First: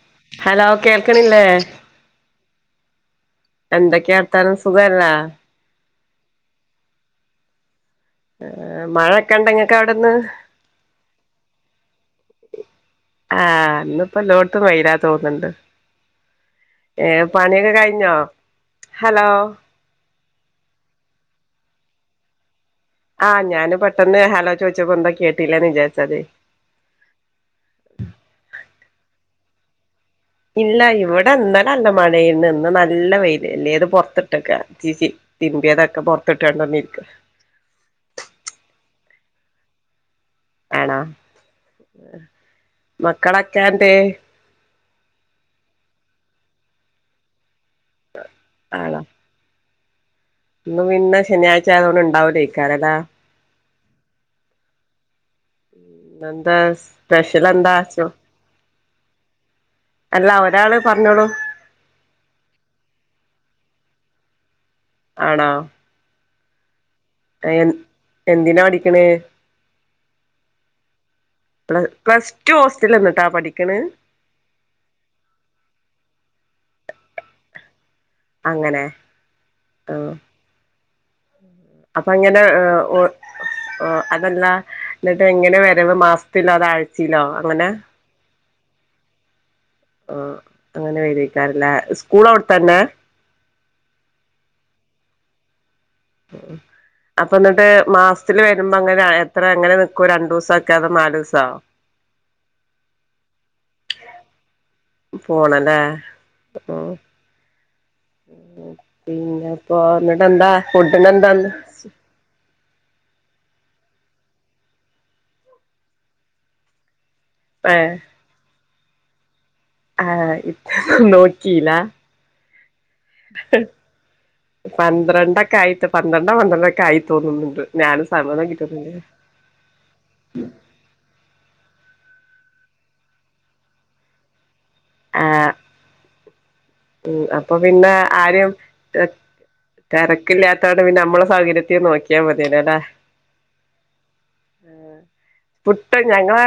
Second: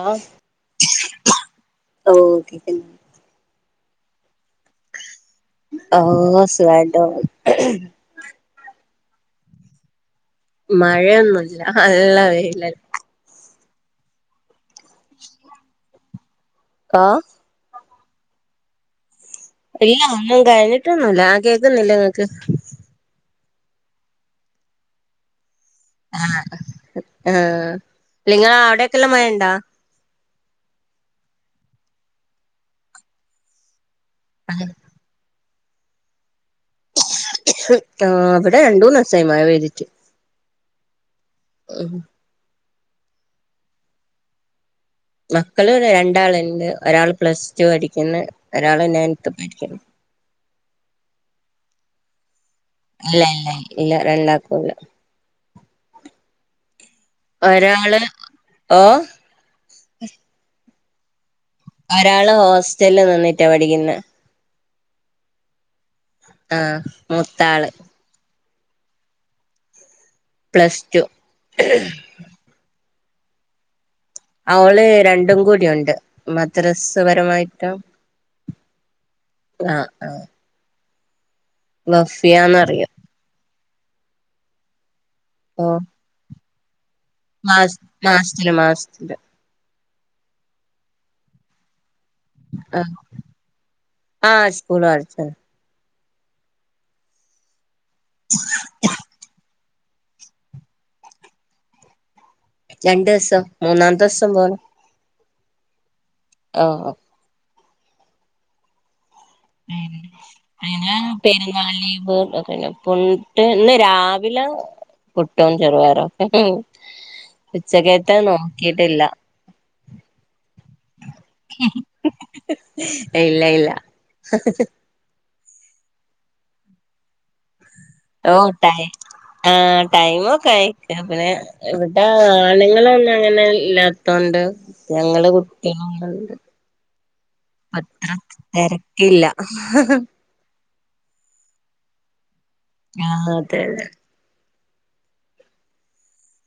ആ ഹലോ കേൾക്കണില്ലേ എന്തൊക്കെയാ വർത്താനം സുഖല്ലേ ഓ സുഖായിട്ട്പോന്നു മഴക്കെ ഇണ്ട ഇങ്ങക്ക അവിടന്ന് മഴയൊന്നുല്ല നല്ല വെയില ആ ഇന്നിപ്പെല്ലോട്ത്തും വെയില തോന്ണ്ട് ആ ഏ പണിയൊക്കെ കഴ ഞ്ഞോ ഹലോ ഇല്ല ഒന്നും കഴിഞ്ഞിട്ടൊന്നുല്ല. ആ കേക്കുനില്ലേ ഇങ്ങ [unintelligible] ആ ഞാന് പെട്ടെന്ന് ഹലോ ചോദിച്ചപ്പോ എന്തോ കേട്ടി ആ ആ നിങ്ങള ഇല്ല ഇവിടെ ഇന്നല നല്ല മഴയിരുന്ന് ഇടക [unintelligible] തിരിമ്പിതൊക്കെ പൊ [unintelligible] യി മഴ പെയ്തിട്ട് ആണാ ഉമ് മക്കളൊക്കെ എന്തെ മക്കള് രണ്ടാൾ ഉണ്ട്. ഒരാൾ പ്ലസ് റ്റു പഠിക്കുന്ന് ഒരാള് ആണോ ഇന്ന് പിന്നെ ശനിയാഴ്ച ആയതോണ്ട് ഇണ്ടാവുല്ലേ ഇല്ല ഇല്ല ഇല്ല രണ്ടാകുല്ല ഇന്നന്താ സ്പെഷ്യൽ എന്താ ഒരാള് ച്ചോ ഓ അല്ല ഒരാള് പറഞ്ഞോളൂ ഒരാള് ഹോസ്റ്റലില് നിന്നിട്ടാ പഠിക്കുന്നെ ആണാ ആ മൂത്താള് എന്തിനാ പഠിക്കണേ പ്ലസ് ടു പ്ലസ് ടു ന്നിട്ടാ പഠിക്കണേ അവള് രണ്ടും കൂടിണ്ട് മദ്രസ്പരമായിട്ടും അങ്ങനെ ആഹ് ആ ആഹ് അപ്പൊ അങ്ങനെ വഫിയാന്നറിയും ഒ ഒ അതല്ല ന്നിട്ട് എങ്ങനെ ഓ വരുന്നത് മാസ് ത്തിലോ [unintelligible] ചിലോ അങ്ങനെ ത്തില് മാസത്തില് ആഹ് അങ്ങനെ വരേക്കാരല്ലേ ആഹ് ആഹ് സ്കൂള ആട് ച്ചൻ അപ്പ ന്നിട്ട് മാസത്തില് വരുമ്പോ ഏങ്ങനെ എത്ര എങ്ങനെ വ രണ്ടുസക്കെ അത് നാല്സാവും രണ്ട് ദിവസം മൂന്നാമത്തെ ദിവസം പോണം പോണല്ലേ ആഹ് ഓഹ് ഉം അയ്ന് അയ്ന് എന്താന്ന് പെരുന്നാൾ ലീവ് [unintelligible] ഇന്ന് രാവിലെ പുട്ടും ചെറുപയറും ഉച്ചക്കത്തെ നോക്കി ട്ടില്ല ആഹ് ഇ ഇല്ല ഇല്ല ക്കായിട്ട് പന്ത്രണ്ടോ പന്ത്രണ്ടൊക്കെ ആയി തോന്നുന്നുണ്ട് ഞാനും ഓഹ സമ്മതം ആഹ് ടൈം കിട്ടുന്നില്ല ആ ടൈമൊക്കെയി പിന്നെ ആഹ് അണുങ്ങളൊന്നും അങ്ങനെ ഇല്ലാത്തോണ്ട് ഞങ്ങള് ആഹ് കുട്ടികളോട് ഉം അപ്പൊ [unintelligible] പിന്നെ അത്ര ആരും തിരക്കില്ല ത്താണ് പിന്നെ മ്മള സൗകര്യത്തി നോക്കിയാമതി ആ അതെതെ ആ പുട്ട് ഞങ്ങളേ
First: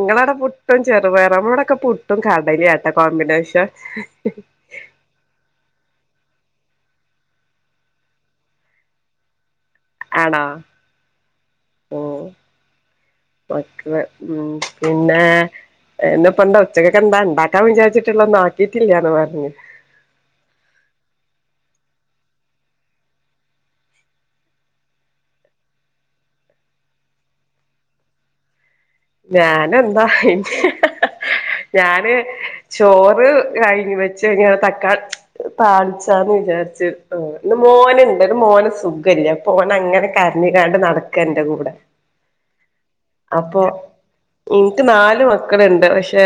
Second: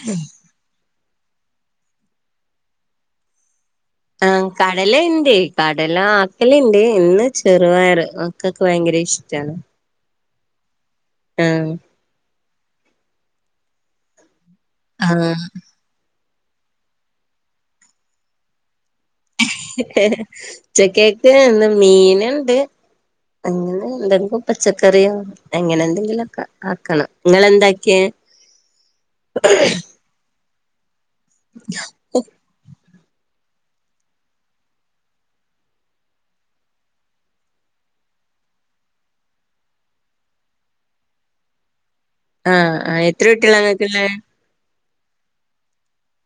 ഇങ്ങളടെ പുട്ടും ചെറുപയറും നമ്മളടൊക്കെ പുട്ടും കടലിം ആ നല്ല കോമ്പിനേഷൻ ആ കടലേണ്ട് ക എല്ലാ ആക്കലിണ്ട് ഇന്ന് ചെറുപയറ് മക്കൾക്ക് ഭയങ്കര ഇഷ്ടാണ് ആണോ ആ ഉം മക്കള് ഉം ആ പിന്നെ എന്ന ഇപ്പ എന്താ? ഉച്ചക്കൊക്കെന്ത ഇണ്ടാക്കാൻ വിചാരിച്ചിട്ട്ള്ള നോക്കി [unintelligible] ഉച്ചക്കേക്ക് ഇന്ന് മി മീന്ണ്ട് അങ്ങനെ എന്തെങ്കും പച്ചക്കറി യൊ അങ്ങനെ എന്തെങ്കിലു ഒക്ക ആക്കണം. ഇങ്ങളെന്താക്കിയെ? ഞാന് എന്താ ഹി ഞാന് ചോറ്കഴിഞ്ഞ് വെച്ചെങ്ങനെ തക്കാളി താളിച്ചാന്ന് വിചാരിച്ച്ട്ടേ ഇന്ന് മോന്ണ്ട്. ഇന്ന് മോന് സുഖല്ല അപ്പ ഓനങ്ങനെ കരഞ്ഞ്ക്കാണ്ട് നടക്ക് ഇന്റ കൂടെ. ആ എത്ര കുട്ടിളാ ഇങ്ങക്ക്ള്ളേ? ഇൻക്ക് നാല് മക്കള്ണ്ട്. പഷെ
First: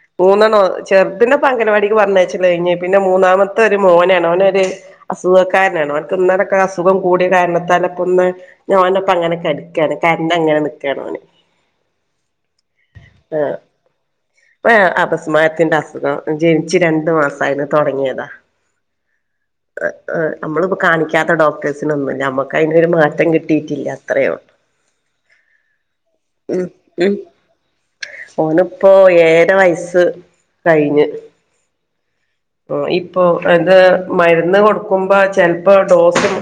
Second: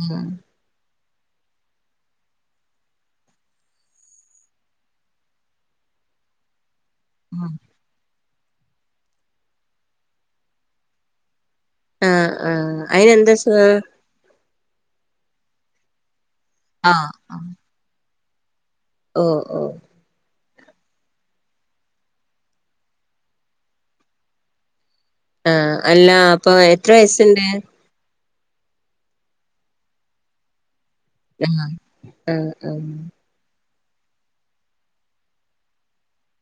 ആ മൂന്നണ്ണം ഒ ചെർതിനെ ഇപ്പ അങ്കൽ വാടിക്ക് പറഞ്ഞയച്ച്ണ്. ഇഞ്ഞ് പിന്നെ മൂന്നാമത്തെ ഒരു മോനാണ് ഓനൊരു അസുഖക്കാരനാണ് ഓൻക്ക് ഇന്നലെക്കെ അസു ഖം കൂടിയ ആ കാരണത്താല്പ്പം ഇന്ന് ഇന്ന് ഒന്റെപ്പംഅങ്ങനെ കെട ക്കാണ് കാരണങ്ങനെ നിക്കാണ് അവന് അ അ അയിന് എന്താസുഖ ന് അപസ്മാരത്തിന്റെ അസുഖ ജനിച്ചു രണ്ടു മാസയന്ന് തൊടങ്ങിയതാ ഓ ഓ നമ്മളി പ്പോ കാണിക്കാത്ത ഡോക്ടേഴ്സിനൊന്നുല്ല നമ്മുക്ക് അതിനൊരു മാറ്റം കിട്ടിയിട്ടില്ല അത്രേള്ളൂ അ അല്ല അപ്പൊ എത്ര വയ സ്ണ്ട് ഓന് ഇപ്പൊ ഏരാ വയസ്സ് കഴിഞ്ഞ് മ്മ് പോ ഇപ്പൊ അത് മരുന്ന് കൊടുക്കുമ്പോ ചെിലപ്പോ ഡോസും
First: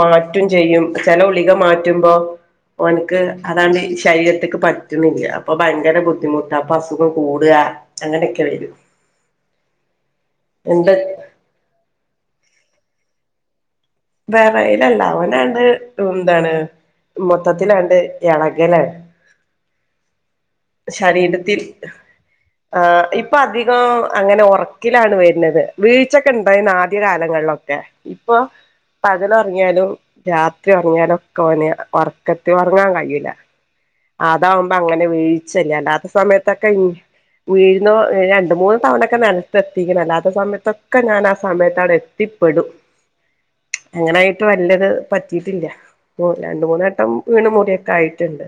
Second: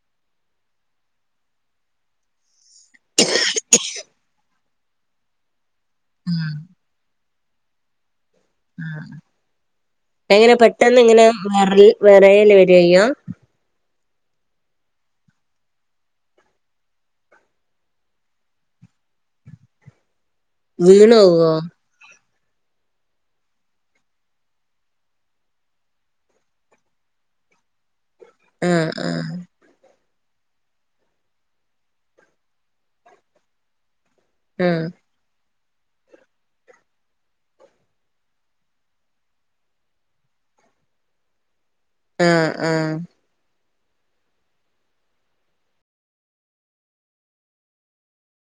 മാറ്റും ചെയ്യും ചെല ഗുളിക മാറ്റുമ്പോ ഓനക്ക് അതാണ്ട് ശരീരത്തേക്ക് പ റ്റണില്ല അപ്പൊ ഭയങ്കര ബുദ്ധിമുട്ട ആഹ് അപ്പൊ അസുഖം കൂടുക അങ്ങനെയ കെ വരും ആഹ് എങ്ങനെ എന്ത് പെട്ടെന്നെങ്ങനെ വെറൽ വെറയല് വ ചെയ്യ വറെയിലല്ല അവനാണ്ട് എന്താണ് മൊത്തത്തിലാണ്ട് ഇളകലാണ് വീണോവോ ശരീരത്തിൽ ആ ഇപ്പൊ അധികം അങ്ങനെ ഉറക്കിലാണ് വരുന്നത് വീഴ്ചൊക്കെ ഉണ്ടായിന്ന ആദ്യ കാലങ്ങളിലൊക്കെ ഇപ്പൊ ആഹ് പകല് ആഹ് ഉറങ്ങിയാലും രാത്രി ഉറങ്ങിയാലൊക്കെ ഓന് ഉറക്കത്തിൽ ഉറങ്ങാൻ കഴിയില അതാവകുമ്പോ ആഹ് അങ്ങനെ വേ അല്ലാത്ത സമയത്തൊക്കെ വീഴുന്ന രണ്ടു, മൂന്ന് തവണൊക്കെ നിലത്തെ എത്തിക്കണം അല്ലാത്ത സമയത്തൊക്കെ ഞാൻ ആ സമയത്ത് തട ആഹ് എത്തിപ്പെടും ആഹ് അങ്ങനൊയിട്ട് വലത് പറ്റിട്ടില്ല രണ്ടു, മൂന്നുവട്ടം വീണ മുറിയൊക്കെ ആയിട്ടുണ്ട്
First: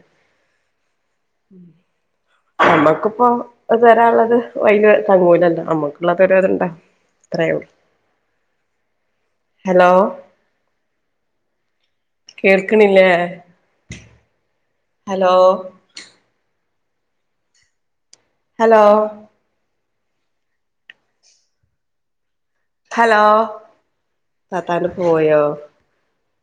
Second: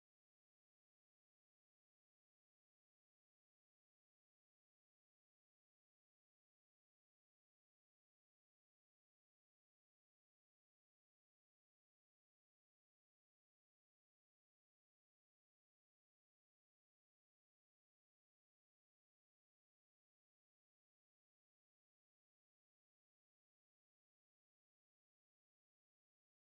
നമ്മക്കിപ്പോ ഇത് വരാനുള്ളത് വഴിയിൽ തങ്ങൂലല്ല നമ്മുക്കുള്ളത് ഒരു അതുണ്ടാ അത്രയേ ഉള്ളു ഹലോ കേൾക്കണില്ലേ ഹലോ ഹലോ ഹലോ തത്താന പോയോ